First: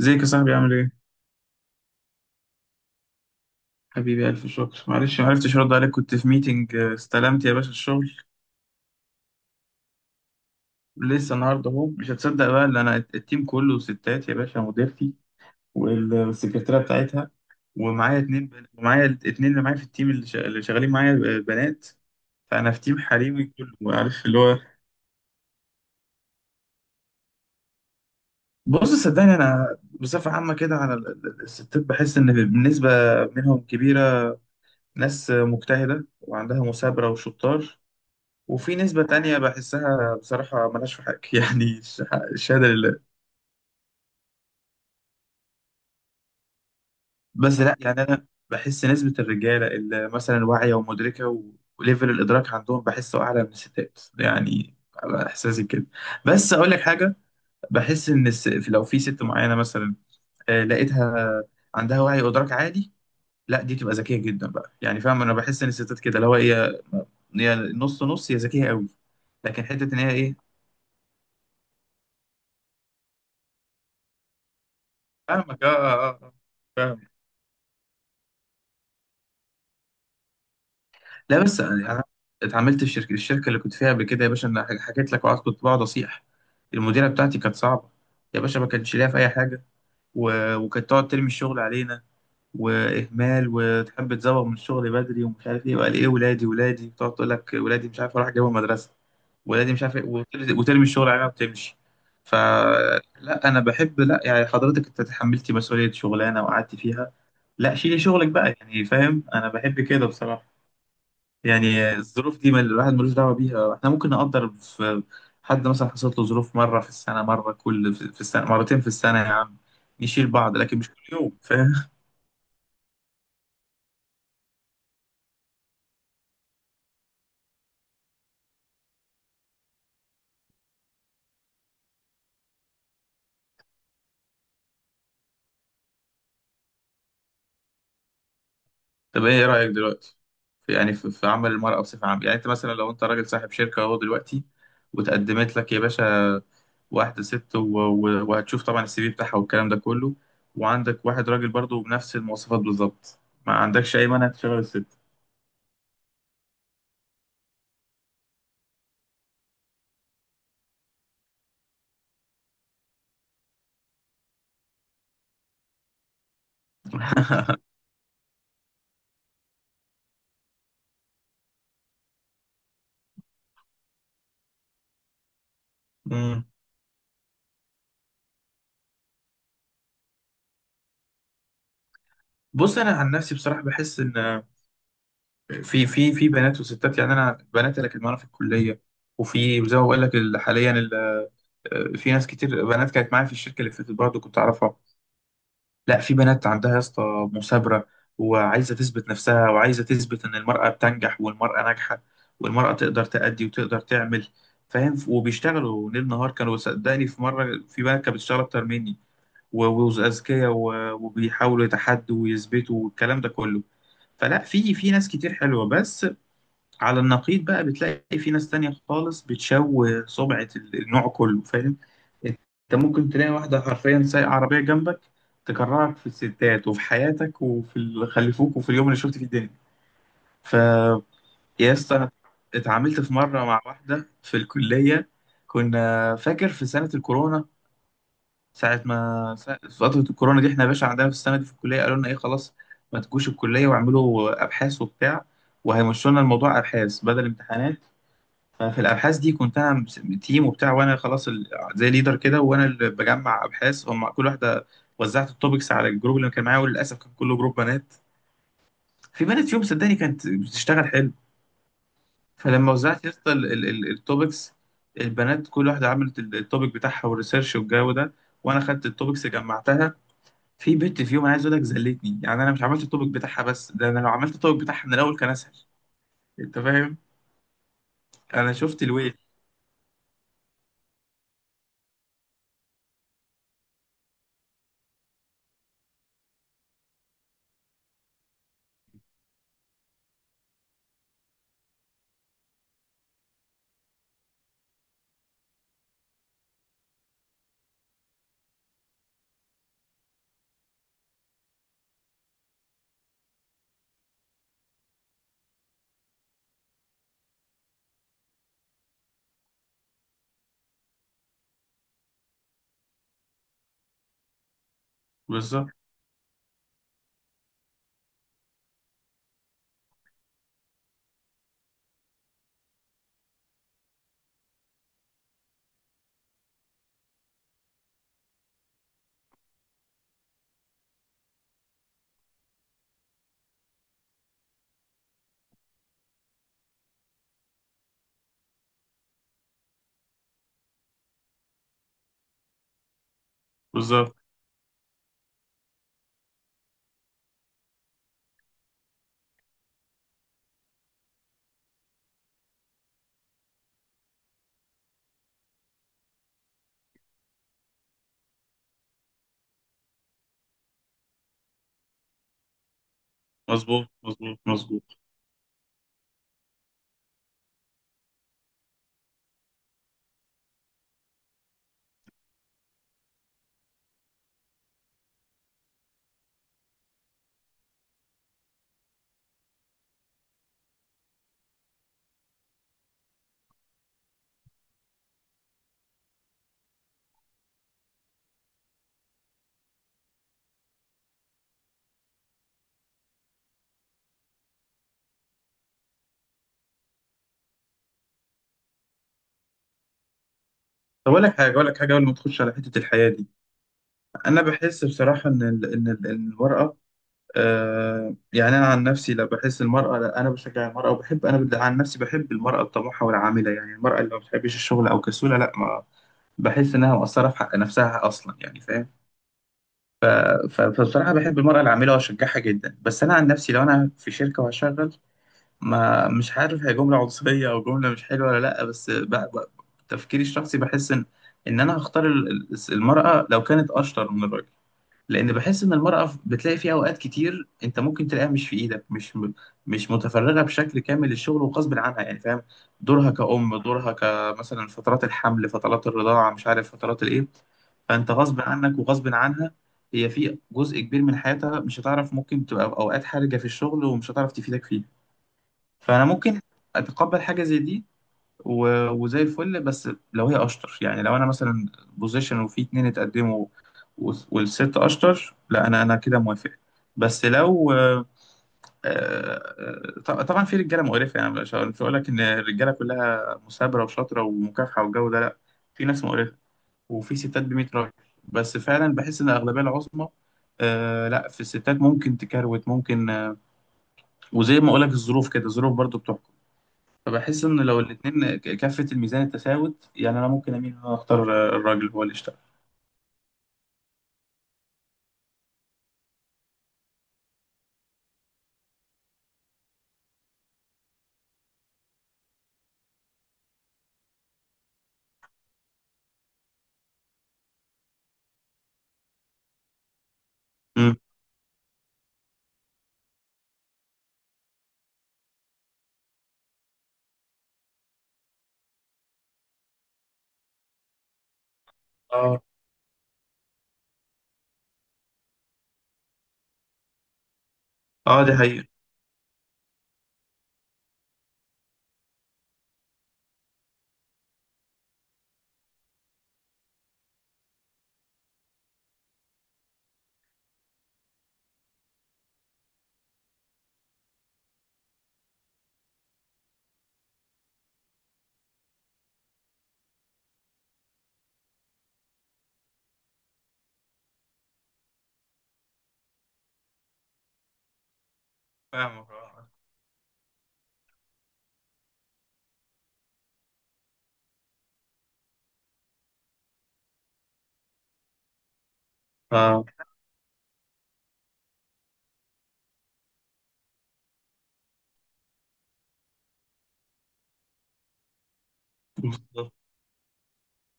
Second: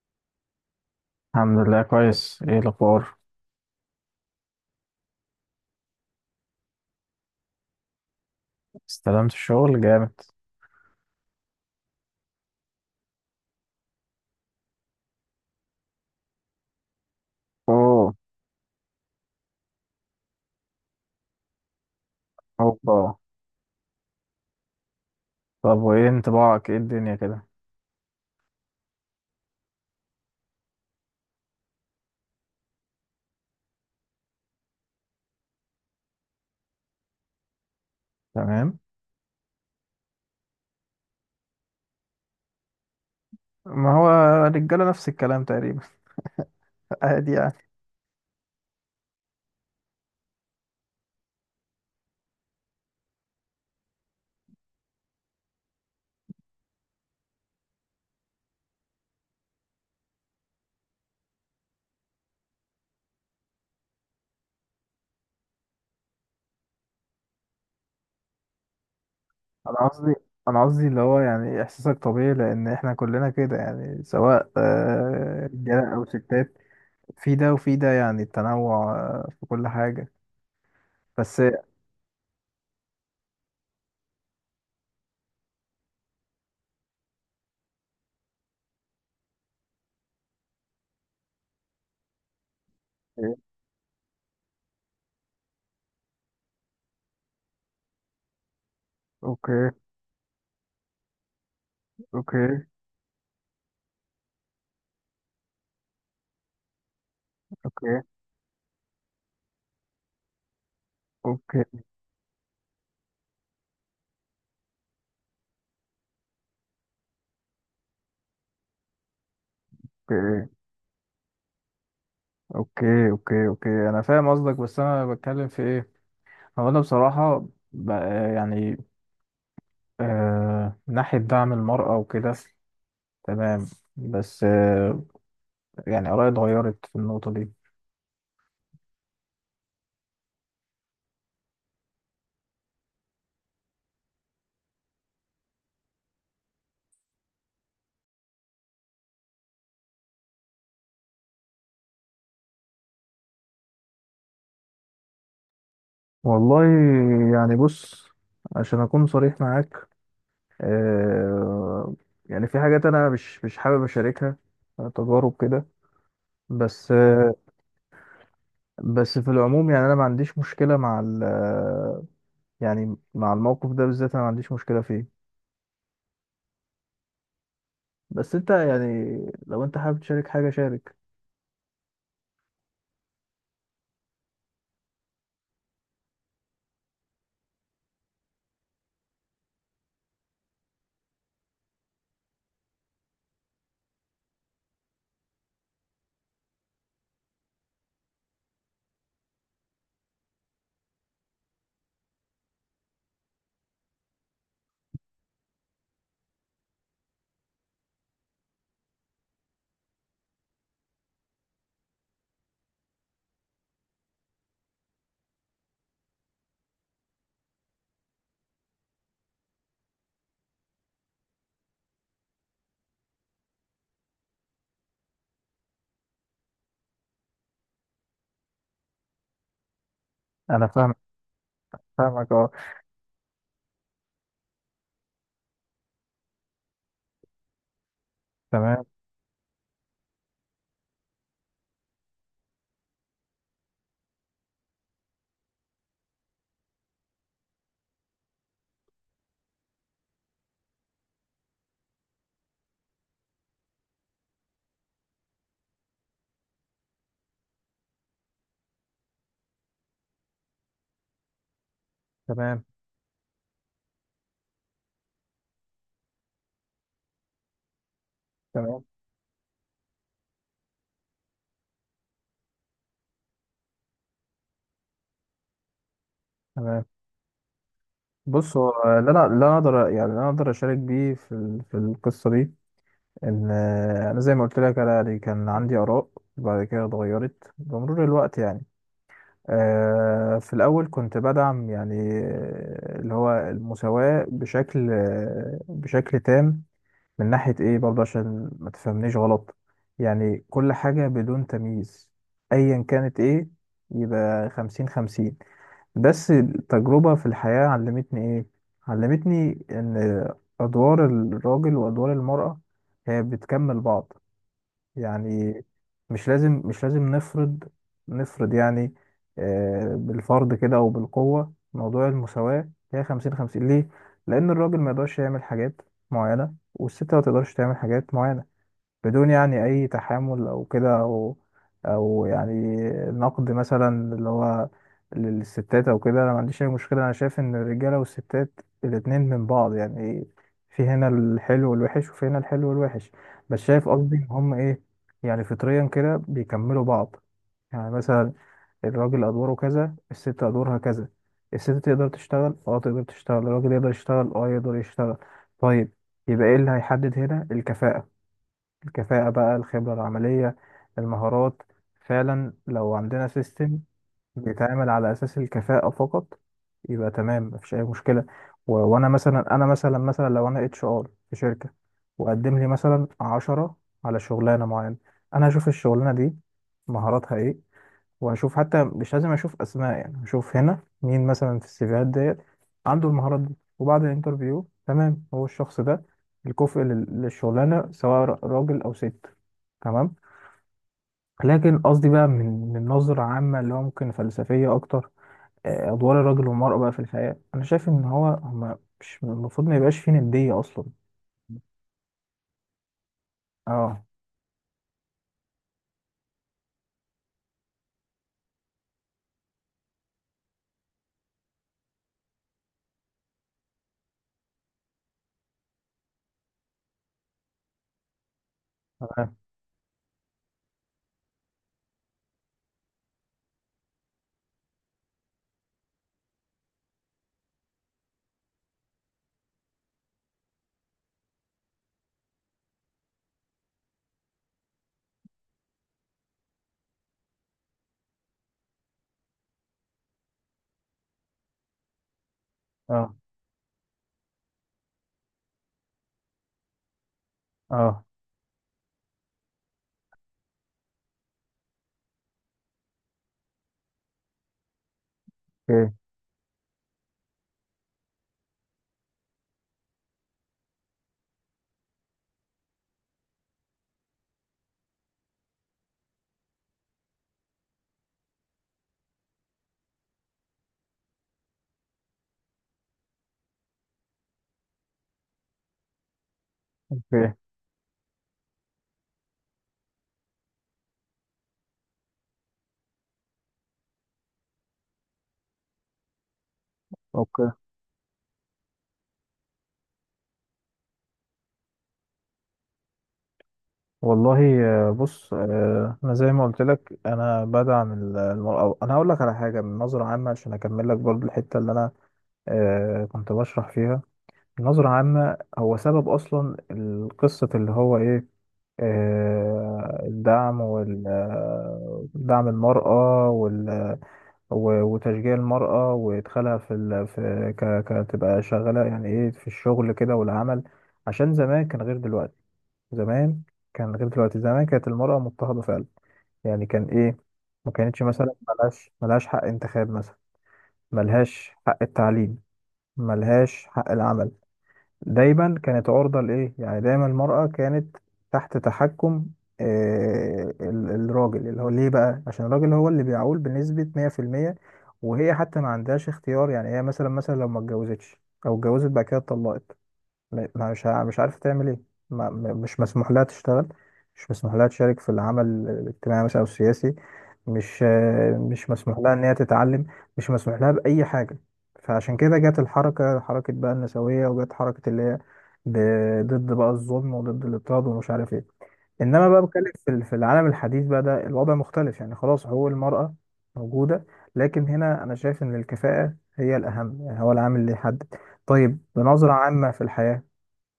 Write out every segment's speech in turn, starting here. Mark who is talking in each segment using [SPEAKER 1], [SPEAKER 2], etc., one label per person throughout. [SPEAKER 1] ازيك يا صاحبي عامل ايه؟
[SPEAKER 2] الحمد لله كويس. ايه الاخبار؟
[SPEAKER 1] حبيبي ألف شكر، معلش ما عرفتش أرد عليك، كنت في ميتنج. استلمت يا باشا الشغل.
[SPEAKER 2] استلمت الشغل جامد.
[SPEAKER 1] لسه النهاردة أهو. مش هتصدق بقى، اللي أنا التيم كله ستات يا باشا، مديرتي والسكرتيرة بتاعتها،
[SPEAKER 2] اوه.
[SPEAKER 1] ومعايا الاتنين اللي معايا في التيم اللي شغالين معايا بنات. فأنا في
[SPEAKER 2] اوبا.
[SPEAKER 1] تيم حريمي كله، عارف اللي هو.
[SPEAKER 2] طب وايه انطباعك؟ ايه الدنيا كده؟
[SPEAKER 1] بص صدقني، أنا بصفة عامة كده على الستات بحس إن بالنسبة منهم كبيرة ناس مجتهدة وعندها مثابرة وشطار، وفي
[SPEAKER 2] تمام.
[SPEAKER 1] نسبة تانية بحسها بصراحة ملهاش في حق يعني الشهادة لله.
[SPEAKER 2] ما هو الرجاله نفس الكلام تقريبا. عادي يعني.
[SPEAKER 1] بس لا، يعني أنا بحس نسبة الرجالة اللي مثلا واعية ومدركة و- وليفل الإدراك عندهم بحسه أعلى من الستات، يعني على إحساسي كده. بس أقول لك حاجة، بحس إن لو في ست معينة مثلا، لقيتها عندها وعي وإدراك عالي، لا دي تبقى ذكية جدا بقى، يعني فاهم، أنا بحس إن الستات كده اللي هو هي نص نص، هي ذكية قوي، لكن حتة
[SPEAKER 2] انا
[SPEAKER 1] إن هي
[SPEAKER 2] قصدي
[SPEAKER 1] إيه.
[SPEAKER 2] انا قصدي اللي هو يعني احساسك طبيعي لان احنا كلنا كده، يعني سواء
[SPEAKER 1] فاهمك، آه
[SPEAKER 2] رجاله او
[SPEAKER 1] آه آه
[SPEAKER 2] ستات.
[SPEAKER 1] فاهمك.
[SPEAKER 2] في ده وفي ده، يعني التنوع في كل حاجه.
[SPEAKER 1] لا
[SPEAKER 2] بس.
[SPEAKER 1] بس يعني انا اتعاملت في الشركه اللي كنت فيها قبل كده يا باشا، انا حكيت لك، وقعدت كنت بقعد اصيح. المديره بتاعتي كانت صعبه يا باشا، ما كانتش ليها في اي حاجه، وكانت تقعد ترمي الشغل علينا واهمال، وتحب تزوغ من الشغل بدري ومش عارف ايه، وقال ايه ولادي، تقعد تقول لك ولادي مش عارف اروح اجيبهم مدرسه،
[SPEAKER 2] اوكي،
[SPEAKER 1] ولادي مش عارف ايه، وترمي الشغل علينا وتمشي.
[SPEAKER 2] اوكي،
[SPEAKER 1] فلا انا بحب، لا يعني حضرتك انت تحملتي مسؤوليه شغلانه وقعدتي فيها، لا شيلي
[SPEAKER 2] اوكي،
[SPEAKER 1] شغلك بقى، يعني فاهم انا بحب كده بصراحه.
[SPEAKER 2] اوكي،
[SPEAKER 1] يعني الظروف دي ما الواحد ملوش دعوة بيها، احنا ممكن نقدر في حد مثلا حصلت له ظروف مرة في السنة، مرة كل في السنة، مرتين في السنة يا عم، نشيل
[SPEAKER 2] اوكي،
[SPEAKER 1] بعض، لكن مش كل يوم، فاهم.
[SPEAKER 2] اوكي، اوكي، اوكي، انا فاهم قصدك. بس انا بتكلم في ايه؟ هو أنا بصراحة بقى، يعني آه، من ناحية دعم المرأة وكده، تمام، بس آه، يعني آرائي اتغيرت في النقطة دي.
[SPEAKER 1] طب ايه رأيك دلوقتي في، يعني في عمل المرأة بصفة عامة؟ يعني انت مثلا لو انت راجل صاحب شركة اهو دلوقتي، وتقدمت لك يا باشا واحدة ست وهتشوف طبعا السي في بتاعها والكلام ده كله، وعندك واحد راجل برضه بنفس المواصفات بالظبط، ما عندكش اي مانع تشغل الست؟
[SPEAKER 2] والله يعني بص، عشان أكون صريح معاك آه، يعني في حاجات أنا مش حابب أشاركها، تجارب كده. بس آه، بس في العموم يعني أنا ما عنديش مشكلة مع ال آه، يعني مع الموقف ده بالذات أنا ما عنديش مشكلة فيه.
[SPEAKER 1] مم.
[SPEAKER 2] بس أنت يعني لو أنت حابب تشارك حاجة شارك.
[SPEAKER 1] بص انا عن نفسي بصراحة بحس ان في في بنات وستات، يعني انا بنات اللي كانت معانا في الكليه، وفي زي ما بقول لك حاليا في ناس كتير بنات كانت معايا في الشركه اللي فاتت برضه كنت اعرفها، لا في بنات عندها يا اسطى مثابره، وعايزه تثبت نفسها، وعايزه تثبت ان المراه بتنجح والمراه ناجحه، والمراه تقدر تأدي وتقدر تعمل، فاهم، وبيشتغلوا ليل نهار، كانوا صدقني في مره في بنات كانت بتشتغل اكتر مني، و- واذكياء، و- وبيحاولوا يتحدوا ويثبتوا والكلام ده كله. فلا في ناس كتير حلوه، بس على النقيض بقى بتلاقي في ناس تانية خالص بتشوه سمعة النوع كله، فاهم. انت ممكن تلاقي واحدة حرفيا سايقة عربية جنبك، تكرهك في الستات وفي حياتك وفي اللي خلفوك وفي اليوم اللي شفت فيه الدنيا. ف
[SPEAKER 2] أنا فاهم.
[SPEAKER 1] يا اسطى، انا
[SPEAKER 2] فاهمك.
[SPEAKER 1] اتعاملت في مرة مع واحدة في الكلية، كنا فاكر في سنة الكورونا. ساعة
[SPEAKER 2] تمام،
[SPEAKER 1] ما سا- في فترة الكورونا دي احنا يا باشا عندنا في السنة دي في الكلية قالوا لنا ايه، خلاص ما تجوش الكلية، واعملوا أبحاث وبتاع، وهيمشوا لنا الموضوع أبحاث بدل امتحانات. ففي الابحاث دي كنت انا تيم وبتاع، وانا خلاص زي ليدر كده، وانا اللي بجمع ابحاث هم. كل واحده وزعت التوبكس على الجروب اللي كان معايا، وللاسف كان كله جروب بنات. في بنت فيهم صدقني كانت بتشتغل حلو.
[SPEAKER 2] تمام،
[SPEAKER 1] فلما وزعت يا اسطى التوبكس، البنات كل واحده عملت التوبك بتاعها والريسيرش والجو ده، وانا
[SPEAKER 2] تمام،
[SPEAKER 1] خدت التوبكس جمعتها. في بنت فيهم عايز اقول لك زلتني، يعني انا مش عملت التوبك بتاعها، بس ده انا لو عملت التوبك بتاعها من الاول كان اسهل، انت
[SPEAKER 2] تمام.
[SPEAKER 1] فاهم. انا
[SPEAKER 2] بص هو
[SPEAKER 1] شفت
[SPEAKER 2] اللي
[SPEAKER 1] الويل.
[SPEAKER 2] انا اللي انا اقدر يعني اللي انا اقدر اشارك بيه في في القصه دي ان انا زي ما قلت لك، انا يعني كان عندي اراء وبعد كده اتغيرت بمرور الوقت. يعني في الاول كنت بدعم يعني اللي هو المساواه بشكل بشكل تام، من ناحيه ايه برضه عشان ما تفهمنيش غلط، يعني كل حاجه بدون تمييز ايا كانت ايه، يبقى خمسين خمسين. بس التجربة في الحياة علمتني إيه؟ علمتني إن أدوار الراجل وأدوار المرأة هي بتكمل بعض، يعني
[SPEAKER 1] بالظبط.
[SPEAKER 2] مش لازم نفرض، نفرض يعني بالفرض كده أو بالقوة موضوع المساواة هي خمسين خمسين ليه؟ لأن الراجل ما يقدرش يعمل حاجات معينة والست ما تقدرش تعمل حاجات معينة، بدون يعني أي تحامل أو كده، أو أو يعني نقد مثلا اللي هو للستات أو كده. أنا ما عنديش أي مشكلة، أنا شايف إن الرجالة والستات الاتنين من بعض، يعني في هنا الحلو والوحش وفي هنا الحلو والوحش. بس شايف قصدي
[SPEAKER 1] بالظبط.
[SPEAKER 2] إن هم إيه، يعني فطريا كده بيكملوا بعض. يعني مثلا الراجل أدواره كذا، الست أدوارها كذا. الست تقدر تشتغل، اه تقدر تشتغل، الراجل يقدر يشتغل، اه يقدر يشتغل. طيب يبقى ايه اللي هيحدد هنا؟ الكفاءة. الكفاءة بقى، الخبرة العملية، المهارات. فعلا لو عندنا سيستم
[SPEAKER 1] مظبوط
[SPEAKER 2] بيتعامل
[SPEAKER 1] مظبوط.
[SPEAKER 2] على أساس الكفاءة فقط، يبقى تمام مفيش أي مشكلة. و... وأنا مثلا، أنا مثلا لو أنا اتش ار في شركة، وقدم لي مثلا عشرة على شغلانة معينة، أنا هشوف الشغلانة دي مهاراتها إيه، وهشوف، حتى مش لازم اشوف اسماء، يعني هشوف هنا مين مثلا في السيفيهات ديت عنده المهارات دي، وبعد الانترفيو تمام هو الشخص ده الكفء للشغلانه، سواء راجل او ست. تمام. لكن قصدي بقى من من نظره عامه اللي هو ممكن فلسفيه اكتر، ادوار الراجل والمراه بقى في الحياه، انا شايف ان هو هما مش المفروض ما يبقاش فيه نديه اصلا.
[SPEAKER 1] طب أقول لك حاجة، قبل ما تخش على حتة الحياة دي،
[SPEAKER 2] اه.
[SPEAKER 1] أنا بحس بصراحة إن ال إن ال إن المرأة، يعني أنا عن نفسي، لا بحس المرأة، لا أنا بشجع المرأة وبحب، أنا عن نفسي بحب المرأة الطموحة والعاملة، يعني المرأة اللي ما بتحبش الشغل أو كسولة لا، ما بحس إنها مقصرة في حق نفسها أصلا، يعني فاهم.
[SPEAKER 2] تمام.
[SPEAKER 1] ف- فبصراحة بحب المرأة العاملة وأشجعها جدا، بس أنا عن نفسي لو أنا في شركة وهشغل، ما مش عارف هي جملة عنصرية أو جملة مش حلوة ولا لأ، بس تفكيري الشخصي بحس إن أنا هختار المرأة لو كانت أشطر من الراجل، لأن بحس إن المرأة بتلاقي فيها أوقات كتير، أنت ممكن تلاقيها مش في إيدك، مش مش متفرغة بشكل كامل للشغل، وغصب عنها، يعني فاهم. دورها
[SPEAKER 2] اه.
[SPEAKER 1] كأم، دورها كمثلا فترات الحمل، فترات الرضاعة، مش عارف فترات الإيه.
[SPEAKER 2] اه.
[SPEAKER 1] فانت غصب عنك وغصب عنها، هي في جزء كبير من حياتها مش هتعرف، ممكن تبقى في اوقات حرجه في الشغل ومش هتعرف تفيدك فيه.
[SPEAKER 2] اوكي،
[SPEAKER 1] فانا ممكن اتقبل حاجه زي دي و- وزي الفل، بس لو هي اشطر، يعني لو انا مثلا بوزيشن وفي اتنين اتقدموا و- والست اشطر، لا انا كده موافق. بس لو طبعا في رجاله مقرفه، يعني مش، مش هقول لك ان الرجاله كلها مثابره وشاطره ومكافحه والجو ده لا، في ناس مقرفه، وفي
[SPEAKER 2] اوكي،
[SPEAKER 1] ستات ب 100 راجل، بس فعلا بحس ان الاغلبيه العظمى، لا في الستات ممكن تكروت، ممكن وزي ما اقول لك الظروف كده، الظروف برضو بتحكم. فبحس
[SPEAKER 2] اوكي.
[SPEAKER 1] ان لو الاتنين كفة الميزان التساوت، يعني انا ممكن اميل ان انا اختار الراجل هو اللي يشتغل.
[SPEAKER 2] والله بص، انا زي ما قلت لك انا بدعم المرأة. انا هقول لك على حاجه من نظره عامه عشان اكمل لك برضو الحته اللي انا كنت بشرح فيها. نظره عامه هو سبب اصلا القصه اللي هو ايه؟ الدعم
[SPEAKER 1] مم.
[SPEAKER 2] وال آه، دعم المرأة وال وتشجيع المرأة، وإدخالها في ال... في ك... كتبقى شغالة يعني إيه، في الشغل كده والعمل. عشان زمان كان غير
[SPEAKER 1] اه.
[SPEAKER 2] دلوقتي. زمان كان غير دلوقتي، زمان كانت المرأة مضطهدة فعلا، يعني كان إيه، ما كانتش
[SPEAKER 1] اه دي
[SPEAKER 2] مثلا،
[SPEAKER 1] حقيقة.
[SPEAKER 2] ملهاش حق انتخاب مثلا، ملهاش حق التعليم، ملهاش حق العمل. دايما كانت عرضة لإيه، يعني دايما المرأة كانت تحت تحكم الراجل، اللي هو ليه بقى؟ عشان الراجل هو اللي بيعول بنسبة 100%، وهي حتى ما عندهاش اختيار، يعني هي مثلا، مثلا لو ما اتجوزتش، أو اتجوزت بعد كده اتطلقت، م- ما مش ع- مش عارفة تعمل ايه، ما م- مش مسموح لها تشتغل، مش مسموح لها تشارك في العمل الاجتماعي مثلا او السياسي، مش مش مسموح
[SPEAKER 1] فاهمك
[SPEAKER 2] لها ان هي
[SPEAKER 1] اه.
[SPEAKER 2] تتعلم، مش مسموح لها بأي حاجة. فعشان كده جت الحركة، حركة بقى النسوية، وجت حركة اللي هي ضد بقى الظلم وضد الاضطهاد ومش عارف ايه. انما بقى
[SPEAKER 1] اه.
[SPEAKER 2] بتكلم في في العالم الحديث بقى ده الوضع مختلف، يعني خلاص حقوق المرأة موجودة، لكن هنا انا شايف ان الكفاءة هي الاهم، يعني هو العامل اللي يحدد. طيب بنظرة
[SPEAKER 1] بالظبط.
[SPEAKER 2] عامة في الحياة،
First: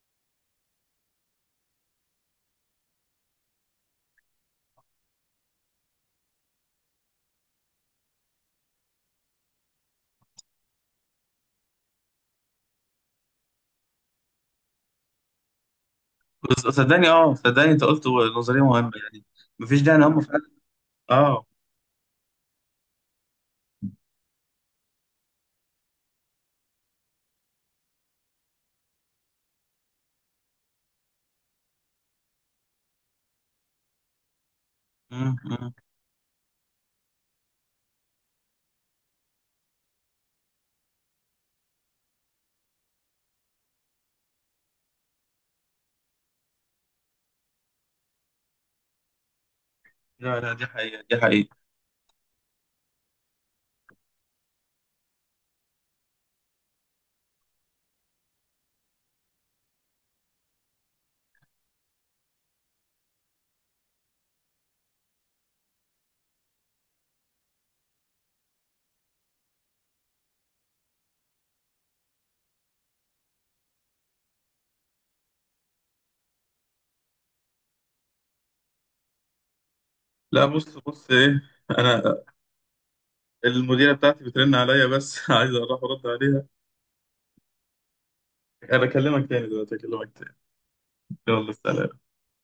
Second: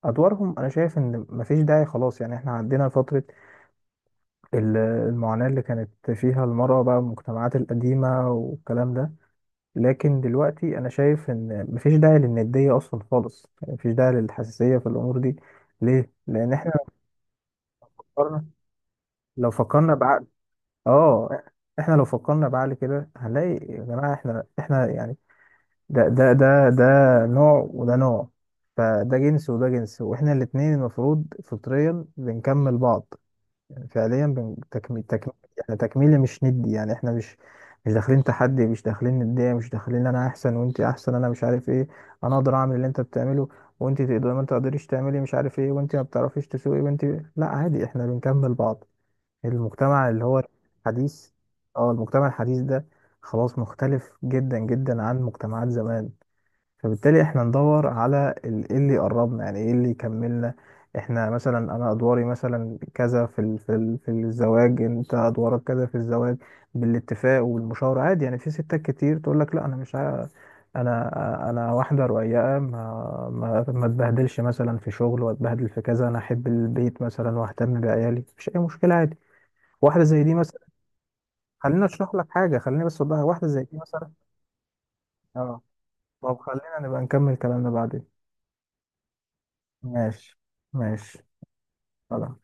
[SPEAKER 2] ادوارهم انا شايف ان مفيش داعي خلاص، يعني احنا عدينا فترة المعاناة اللي كانت فيها المرأة بقى، المجتمعات القديمة والكلام ده. لكن دلوقتي انا شايف ان مفيش داعي للندية اصلا خالص، يعني مفيش داعي للحساسية في الامور دي. ليه؟ لان
[SPEAKER 1] بس-
[SPEAKER 2] احنا لو
[SPEAKER 1] صدقني، اه صدقني، انت قلت
[SPEAKER 2] فكرنا،
[SPEAKER 1] نظرية مهمة يعني،
[SPEAKER 2] لو
[SPEAKER 1] مفيش
[SPEAKER 2] فكرنا
[SPEAKER 1] داعي ان هم
[SPEAKER 2] بعقل،
[SPEAKER 1] فعلا.
[SPEAKER 2] اه
[SPEAKER 1] اه.
[SPEAKER 2] احنا لو فكرنا بعقل كده هنلاقي، يا جماعة احنا احنا يعني ده نوع وده نوع، فده جنس وده جنس، واحنا الاتنين المفروض فطريا بنكمل بعض، فعليا
[SPEAKER 1] مم،
[SPEAKER 2] تكميل
[SPEAKER 1] مم.
[SPEAKER 2] يعني، تكميلي مش ندي، يعني احنا مش، مش داخلين تحدي، مش داخلين ندية، مش داخلين انا احسن وانت احسن انا مش عارف ايه. انا اقدر اعمل اللي انت بتعمله، وانت تقدر، ما تقدريش تعملي مش عارف ايه، وانت ما بتعرفيش تسوقي، وانت، لا عادي احنا بنكمل بعض. المجتمع اللي
[SPEAKER 1] لا
[SPEAKER 2] هو
[SPEAKER 1] لا، دي حقيقة، دي
[SPEAKER 2] الحديث،
[SPEAKER 1] حقيقة.
[SPEAKER 2] اه المجتمع الحديث ده خلاص مختلف جدا جدا عن مجتمعات زمان. فبالتالي احنا ندور على ايه اللي يقربنا، يعني ايه اللي يكملنا. احنا مثلا، انا ادواري مثلا كذا في في الزواج، انت ادوارك كذا في الزواج، بالاتفاق والمشاورة عادي. يعني في ستات كتير تقول لك لا، انا مش عا- انا انا واحدة رقيقة، ما اتبهدلش مثلا في شغل واتبهدل في كذا، انا احب البيت مثلا واهتم بعيالي، مفيش اي مشكلة عادي، واحدة زي دي
[SPEAKER 1] لا
[SPEAKER 2] مثلا.
[SPEAKER 1] بص بص ايه،
[SPEAKER 2] خليني اشرح
[SPEAKER 1] انا
[SPEAKER 2] لك حاجة، خليني بس اوضحها، واحدة زي دي
[SPEAKER 1] المديرة
[SPEAKER 2] مثلا.
[SPEAKER 1] بتاعتي بترن عليا بس عايز
[SPEAKER 2] اه.
[SPEAKER 1] اروح ارد
[SPEAKER 2] طب
[SPEAKER 1] عليها.
[SPEAKER 2] خلينا نبقى نكمل كلامنا بعدين.
[SPEAKER 1] انا اكلمك تاني دلوقتي، اكلمك تاني.
[SPEAKER 2] ماشي، ماشي.
[SPEAKER 1] يلا سلام.
[SPEAKER 2] خلاص.